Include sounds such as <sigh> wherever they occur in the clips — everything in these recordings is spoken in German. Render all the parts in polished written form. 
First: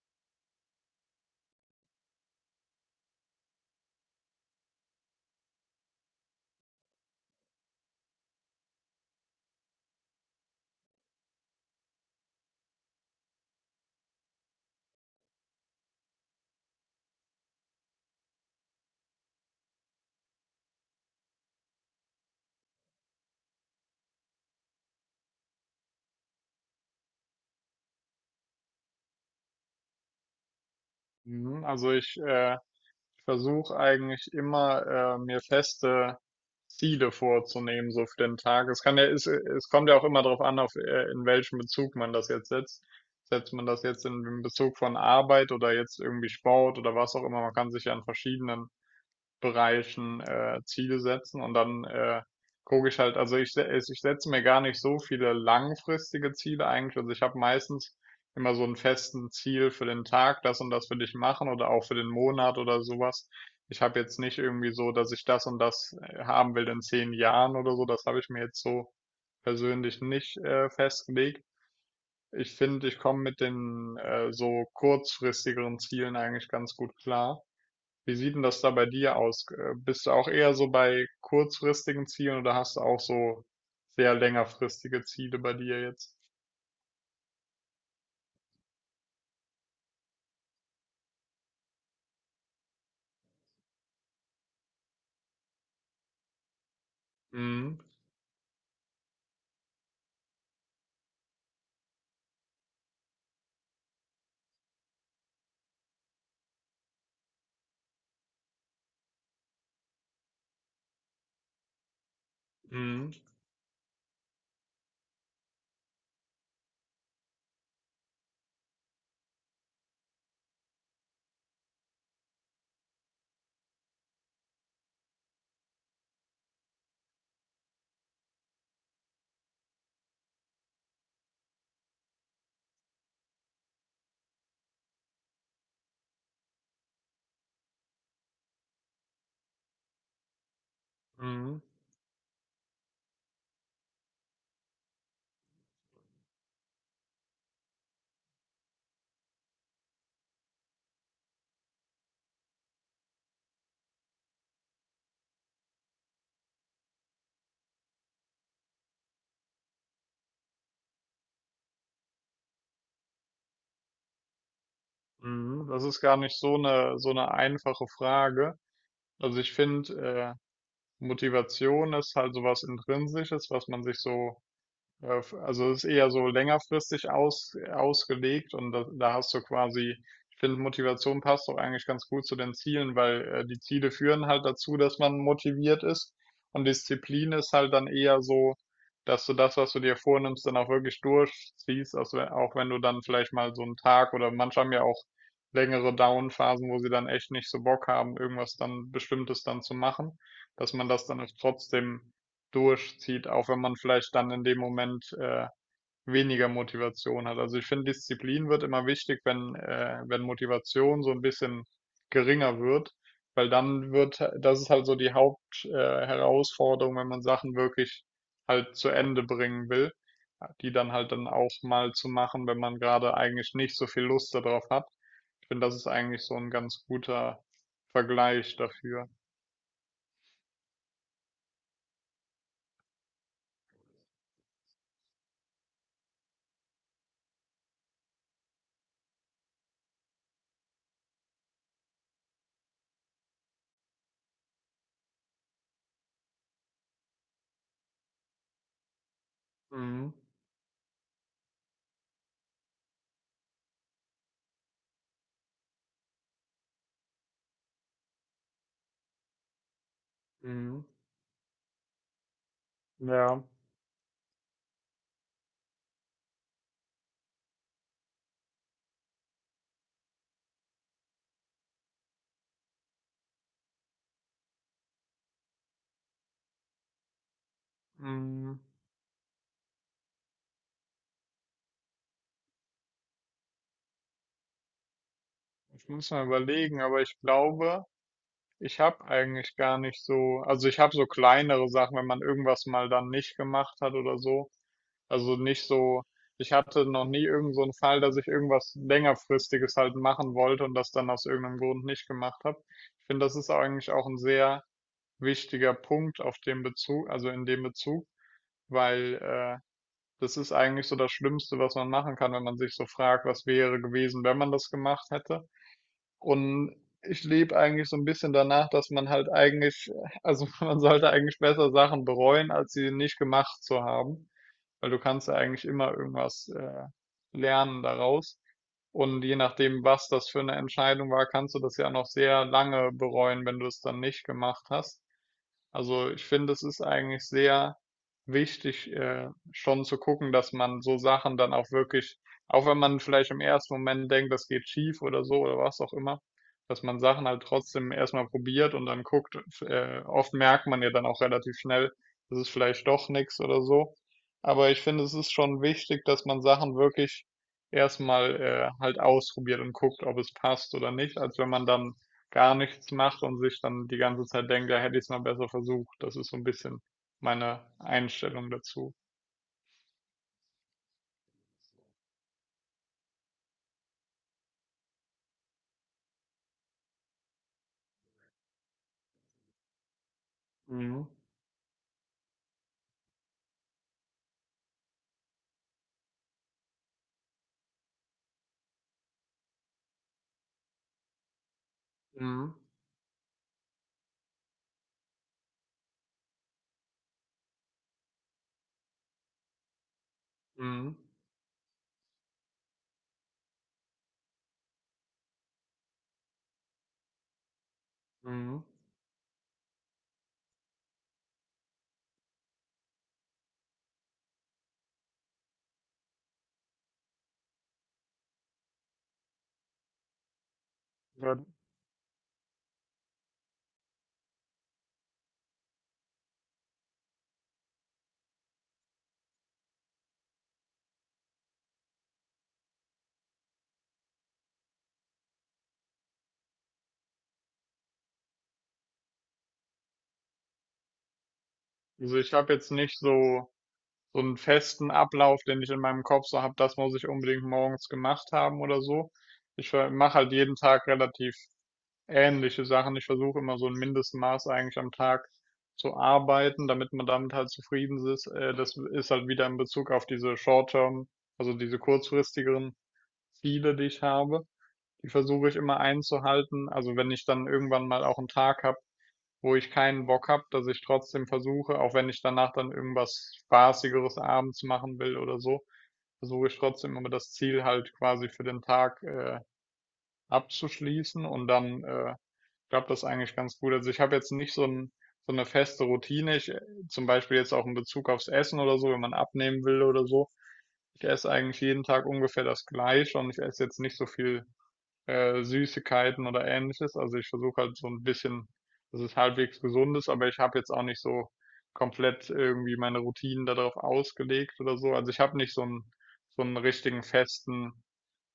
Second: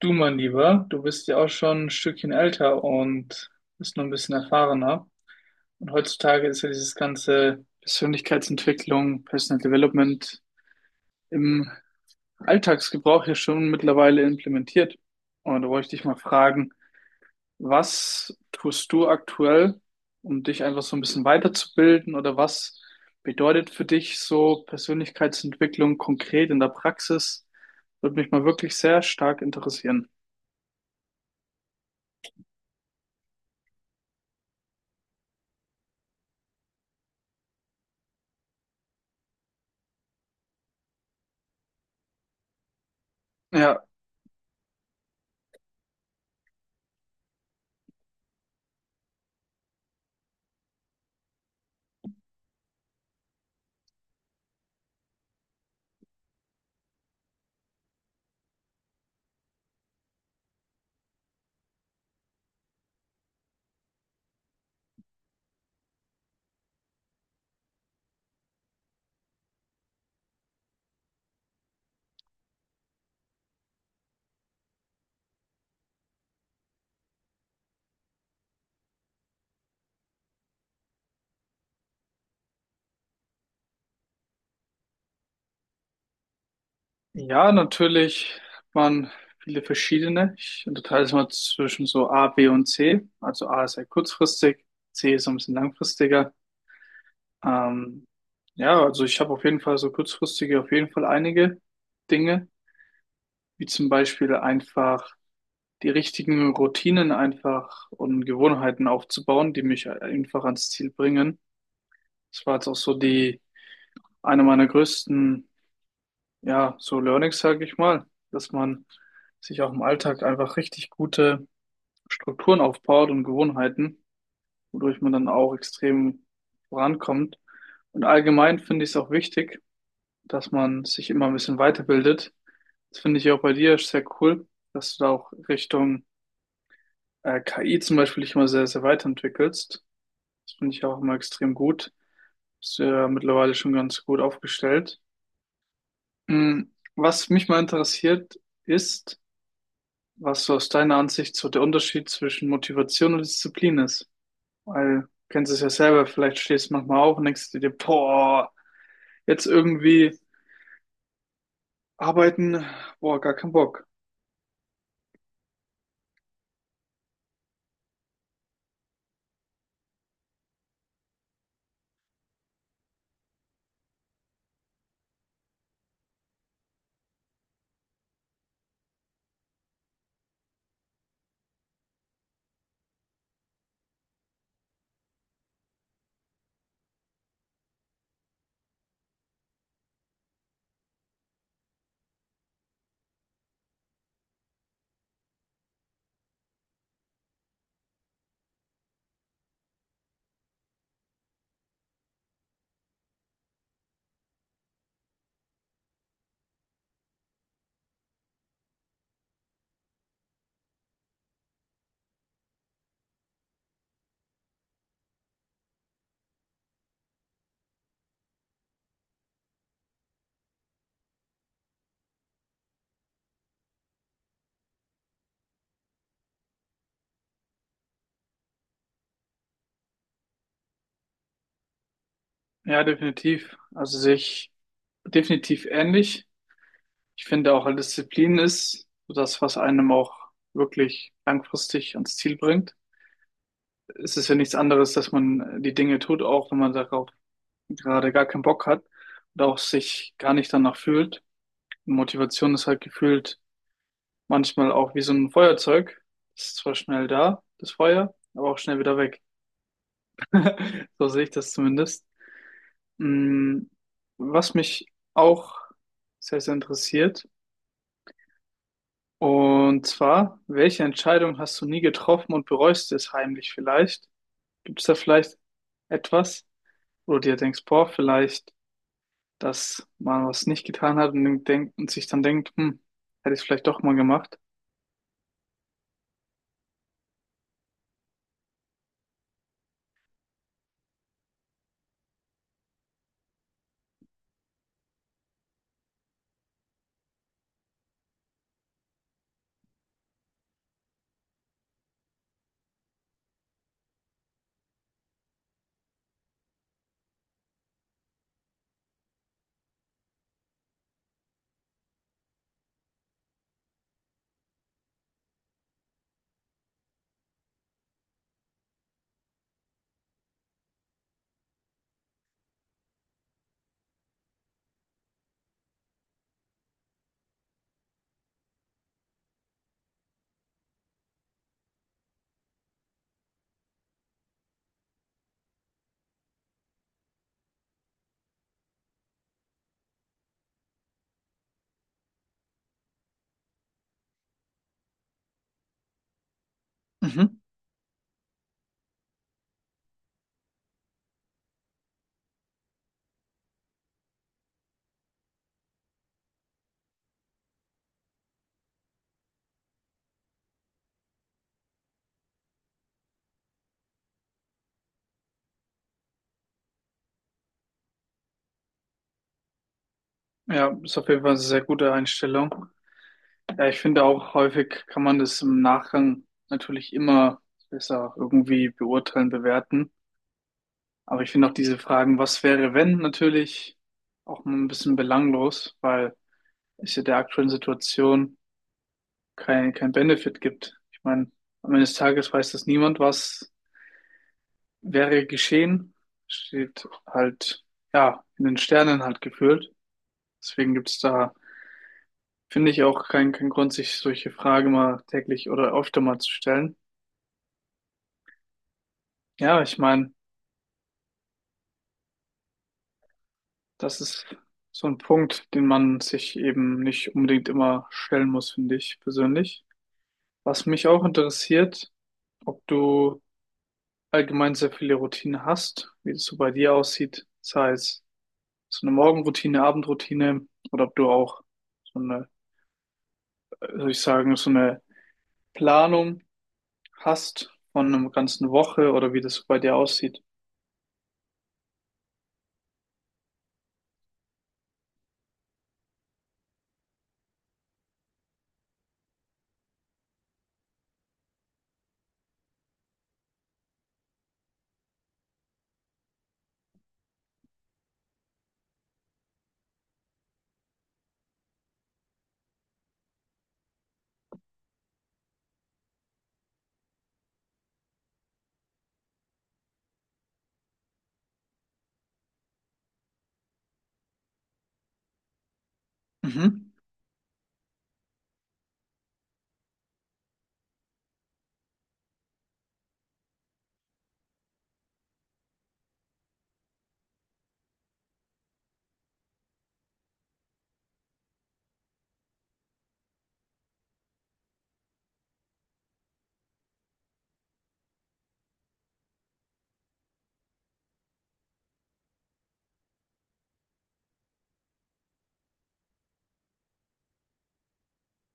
Du, mein Lieber, du bist ja auch schon ein Stückchen älter und bist noch ein bisschen erfahrener. Und heutzutage ist ja dieses ganze Persönlichkeitsentwicklung, Personal Development im Alltagsgebrauch ja schon mittlerweile implementiert. Und da wollte ich dich mal fragen, was tust du aktuell, um dich einfach so ein bisschen weiterzubilden, oder was bedeutet für dich so Persönlichkeitsentwicklung konkret in der Praxis? Würde mich mal wirklich sehr stark interessieren. Mhm, Also ich versuche eigentlich immer mir feste Ziele vorzunehmen, so für den Tag. Es kommt ja auch immer darauf an, auf in welchem Bezug man das jetzt setzt. Setzt man das Ja, jetzt in Bezug von Arbeit oder jetzt irgendwie Sport oder was auch immer. Man kann sich ja an verschiedenen Bereichen Ziele setzen und dann gucke ich halt, ich setze mir gar nicht so viele langfristige Ziele eigentlich. Also ich habe meistens immer so einen festen Ziel für den Tag, das und das will ich machen oder auch für den Monat oder sowas. Ich habe jetzt nicht irgendwie so, dass ich das und das haben will in 10 Jahren oder so. Das habe ich mir jetzt so persönlich nicht festgelegt. Ich finde, ich komme mit den so kurzfristigeren Zielen eigentlich ganz gut klar. Wie sieht denn das da bei dir aus? Bist du auch eher so bei kurzfristigen Zielen oder hast du auch so sehr längerfristige Ziele bei dir jetzt? Ja, natürlich hat man viele verschiedene. Ich unterteile es mal zwischen so A, B und C. Also A ist sehr kurzfristig, C ist so ein bisschen langfristiger. Mhm, Ähm, ja, also ich habe auf jeden Fall so kurzfristige, auf jeden Fall einige Dinge, wie zum Beispiel einfach die richtigen Routinen einfach und Gewohnheiten aufzubauen, die mich einfach ans Ziel bringen. Das war jetzt auch so mhm, die eine meiner größten, ja, so Learnings, sage ich mal, dass man sich auch im Alltag einfach richtig gute Strukturen aufbaut und Gewohnheiten, wodurch man dann auch extrem vorankommt. Und allgemein finde ich es auch wichtig, dass man sich immer ein bisschen weiterbildet. Das finde ich auch bei dir sehr cool, dass du da auch Richtung KI zum Beispiel dich immer sehr, sehr weiterentwickelst. Das finde ich auch immer extrem mhm, gut. Bist du ja mittlerweile schon ganz gut aufgestellt. Mm, Was mich mal interessiert, ist, was so aus deiner Ansicht so der Unterschied zwischen Motivation und Disziplin ist. Weil, du kennst es ja selber, vielleicht stehst du manchmal auf und denkst du dir, boah, jetzt irgendwie arbeiten, boah, gar keinen Bock. mhm. Das ist gar nicht so eine einfache Frage. Also ich finde, äh, Motivation ist halt sowas Intrinsisches, was man sich so also es ist eher so längerfristig ausgelegt und da hast du quasi, ich finde, Motivation passt doch eigentlich ganz gut zu den Zielen, weil die Ziele führen halt dazu, dass man motiviert ist und Disziplin ist halt dann eher so, dass du das, was du dir vornimmst, dann auch wirklich durchziehst, also auch wenn du dann vielleicht mal so einen Tag oder manche haben ja auch längere Down-Phasen, wo sie dann echt nicht so Bock haben, irgendwas dann Bestimmtes dann zu machen, dass man das dann trotzdem durchzieht, auch wenn man vielleicht dann in dem Moment weniger Motivation hat. Also ich finde, Disziplin wird immer wichtig, wenn, wenn Motivation so ein bisschen geringer wird, weil dann wird, das ist halt so die Haupt Herausforderung, wenn man Sachen wirklich halt zu Ende bringen will, die dann halt dann auch mal zu machen, wenn man gerade eigentlich nicht so viel Lust darauf hat. Ich finde, das ist eigentlich so ein ganz guter Vergleich dafür. Ja, definitiv. Also sich definitiv ähnlich. Ich finde auch, Disziplin ist so das, was einem auch wirklich langfristig ans Ziel bringt. Es ist ja nichts anderes, dass man die Dinge tut, auch wenn man darauf gerade gar keinen Bock hat und auch Mhm. sich gar nicht danach fühlt. Motivation ist halt gefühlt manchmal auch wie so ein Feuerzeug. Das ist zwar schnell da, das Feuer, aber auch schnell wieder weg. Mhm. <laughs> So sehe ich das zumindest. Ja. Mm, Was mich auch sehr, sehr interessiert, und zwar, welche Entscheidung hast du nie getroffen und bereust es heimlich vielleicht? Gibt es da vielleicht etwas, wo du dir denkst, boah, vielleicht, Mhm. dass man was nicht getan hat und denkt, und sich dann denkt, hm, hätte ich es vielleicht doch mal gemacht? Ich muss mal überlegen, aber ich glaube, ich habe eigentlich gar nicht so, also ich habe so kleinere Sachen, wenn man irgendwas mal dann nicht gemacht hat oder so. Also nicht so, ich hatte noch nie irgend so einen Fall, dass ich irgendwas längerfristiges halt machen wollte und das dann aus irgendeinem Grund nicht gemacht habe. Ich finde, das ist eigentlich auch ein sehr wichtiger Punkt auf dem Bezug, also in dem Bezug, weil das ist eigentlich so das Schlimmste, was man machen kann, wenn man sich so fragt, was wäre gewesen, wenn man das gemacht hätte. Und ich lebe eigentlich so ein bisschen danach, dass man halt eigentlich, also <laughs> man sollte eigentlich besser Sachen bereuen, als sie nicht gemacht zu haben. Weil du kannst ja eigentlich immer irgendwas lernen daraus. Und je nachdem, was das für eine Entscheidung war, kannst du das ja noch sehr lange bereuen, wenn du es dann nicht gemacht hast. Also ich finde, es ist eigentlich sehr wichtig, schon zu gucken, dass man so Sachen dann auch wirklich, auch wenn man vielleicht im ersten Moment denkt, das geht schief oder so oder was auch immer, dass man Sachen Mhm. halt trotzdem erstmal probiert und dann guckt. Oft merkt man ja dann auch relativ schnell, das ist vielleicht doch nichts oder so. Aber ich finde, es ist schon wichtig, dass man Sachen wirklich erstmal halt ausprobiert und guckt, ob es passt oder nicht, als wenn man dann gar nichts macht und sich dann die ganze Zeit denkt, ja, hätte ich es mal besser versucht. Das ist so ein bisschen meine Einstellung dazu. Ja, ist auf jeden Fall eine sehr gute Einstellung. Ja, ich finde auch, häufig kann man das im Nachgang natürlich immer besser irgendwie beurteilen, bewerten. Mhm. Aber ich finde auch diese Fragen, was wäre, wenn, natürlich auch mal ein bisschen belanglos, weil es ja der aktuellen Situation kein Benefit gibt. Ich meine, am Ende des Tages weiß Mhm. das niemand, was wäre geschehen. Steht halt, ja, in den Sternen halt gefühlt. Deswegen Mhm. gibt's da Finde ich auch keinen Grund, sich solche Fragen mal täglich oder öfter mal zu stellen. Mhm. Ja, ich meine, das ist so ein Punkt, den man sich eben nicht unbedingt immer stellen muss, finde ich persönlich. Was mich auch Ja, interessiert, ob du allgemein sehr viele Routinen hast, wie es so bei dir aussieht, sei es so eine Morgenroutine, Abendroutine oder ob du auch so eine, soll ich sagen, so eine Planung hast von einer ganzen Woche oder wie das so bei dir aussieht. also ich habe jetzt nicht so, so einen festen Ablauf, den ich in meinem Kopf so habe, das muss ich unbedingt morgens gemacht haben oder so. Ich mache halt jeden Tag relativ ähnliche Sachen. Ich versuche immer so ein Mindestmaß eigentlich am Tag zu arbeiten, damit man damit halt zufrieden ist. Das ist halt wieder in Bezug auf diese Short-Term, also diese kurzfristigeren Ziele, die ich habe. Die versuche ich immer einzuhalten. Also wenn ich dann irgendwann mal auch einen Tag habe, wo ich keinen Bock habe, dass ich trotzdem versuche, auch wenn ich danach dann irgendwas Spaßigeres abends machen will oder so, versuche ich Mhm. trotzdem immer das Ziel halt quasi für den Tag abzuschließen und dann glaube das eigentlich ganz gut. Also ich habe jetzt nicht so 'n so 'ne feste Routine. Zum Beispiel jetzt auch in Bezug aufs Essen oder so, wenn man abnehmen will oder so. Ich esse eigentlich jeden Tag ungefähr das Gleiche und ich esse jetzt nicht so viel, Süßigkeiten oder Ähnliches. Also, ich versuche halt so ein bisschen, dass es halbwegs gesund ist, aber ich habe jetzt auch nicht so komplett irgendwie meine Routinen darauf ausgelegt oder so. Also, ich habe nicht so einen so 'n richtigen festen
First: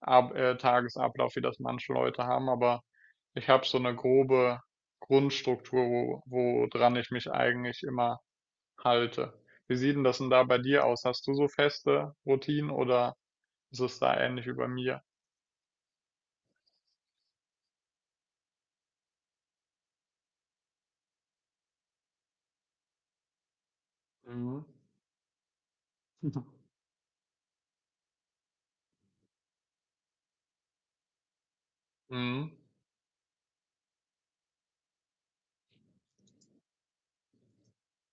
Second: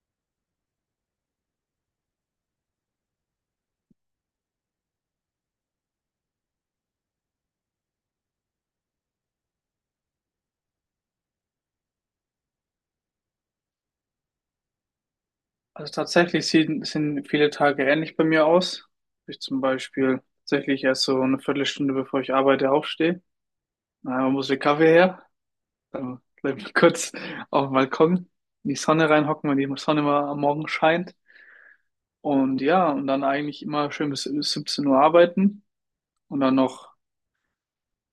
Ab Tagesablauf, wie das manche Leute haben, aber ich habe so eine grobe Grundstruktur, woran ich mich eigentlich immer halte. Wie sieht denn das denn da bei dir aus? Hast du so feste Routinen oder ist es da ähnlich wie bei mir? Also tatsächlich sehen viele Tage ähnlich bei mir aus. Ich zum Beispiel tatsächlich erst so eine Viertelstunde, bevor ich arbeite, aufstehe. Muss der Kaffee her. Dann bleibe ich kurz auf dem Balkon in die Sonne reinhocken, wenn die Sonne mal am Morgen scheint. Mhm. Und ja, und dann eigentlich immer schön bis 17 Uhr arbeiten und dann noch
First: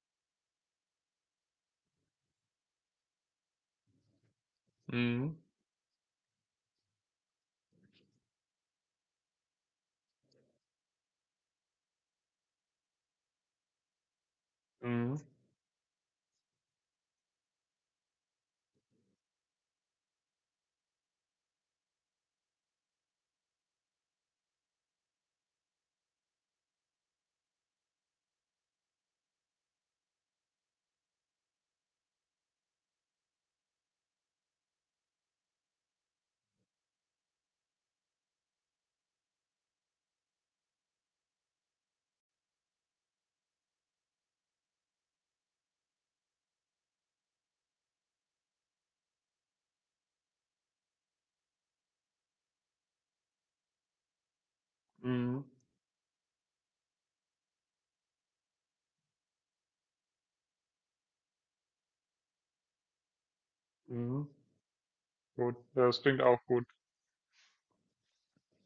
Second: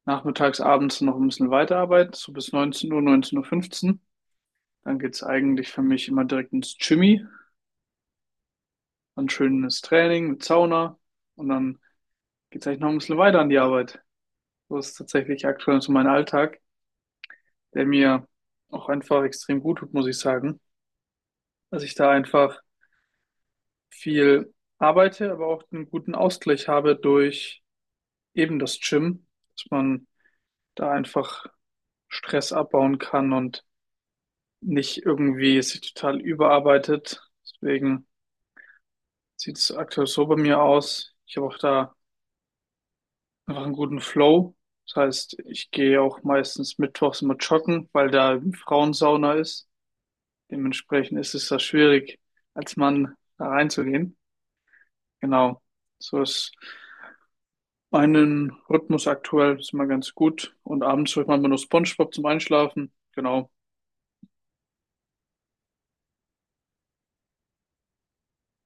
nachmittags, abends noch ein bisschen weiterarbeiten, so bis 19 Uhr, 19.15 Uhr. fünfzehn. Dann geht's Mhm. eigentlich für mich immer direkt ins Gymi, dann schönes Training mit Sauna und dann geht's eigentlich noch ein bisschen weiter an die Arbeit. So ist Mhm. tatsächlich aktuell so mein Alltag, der mir auch einfach extrem gut tut, muss ich sagen. Dass ich da einfach viel arbeite, aber auch einen guten Ausgleich habe durch eben das Gym, dass man da einfach Stress abbauen kann und nicht irgendwie sich total überarbeitet. Deswegen sieht's aktuell so bei mir aus. Ich habe auch da einfach einen guten Flow. Das heißt, ich gehe auch meistens mittwochs immer joggen, weil da eben Frauensauna ist. Dementsprechend ist es da schwierig, als Mann da reinzugehen. Mhm. Genau. So ist mein Rhythmus aktuell ist immer ganz gut. Und abends hört man immer nur SpongeBob zum Einschlafen. Genau. Mhm. Gut, das klingt auch gut.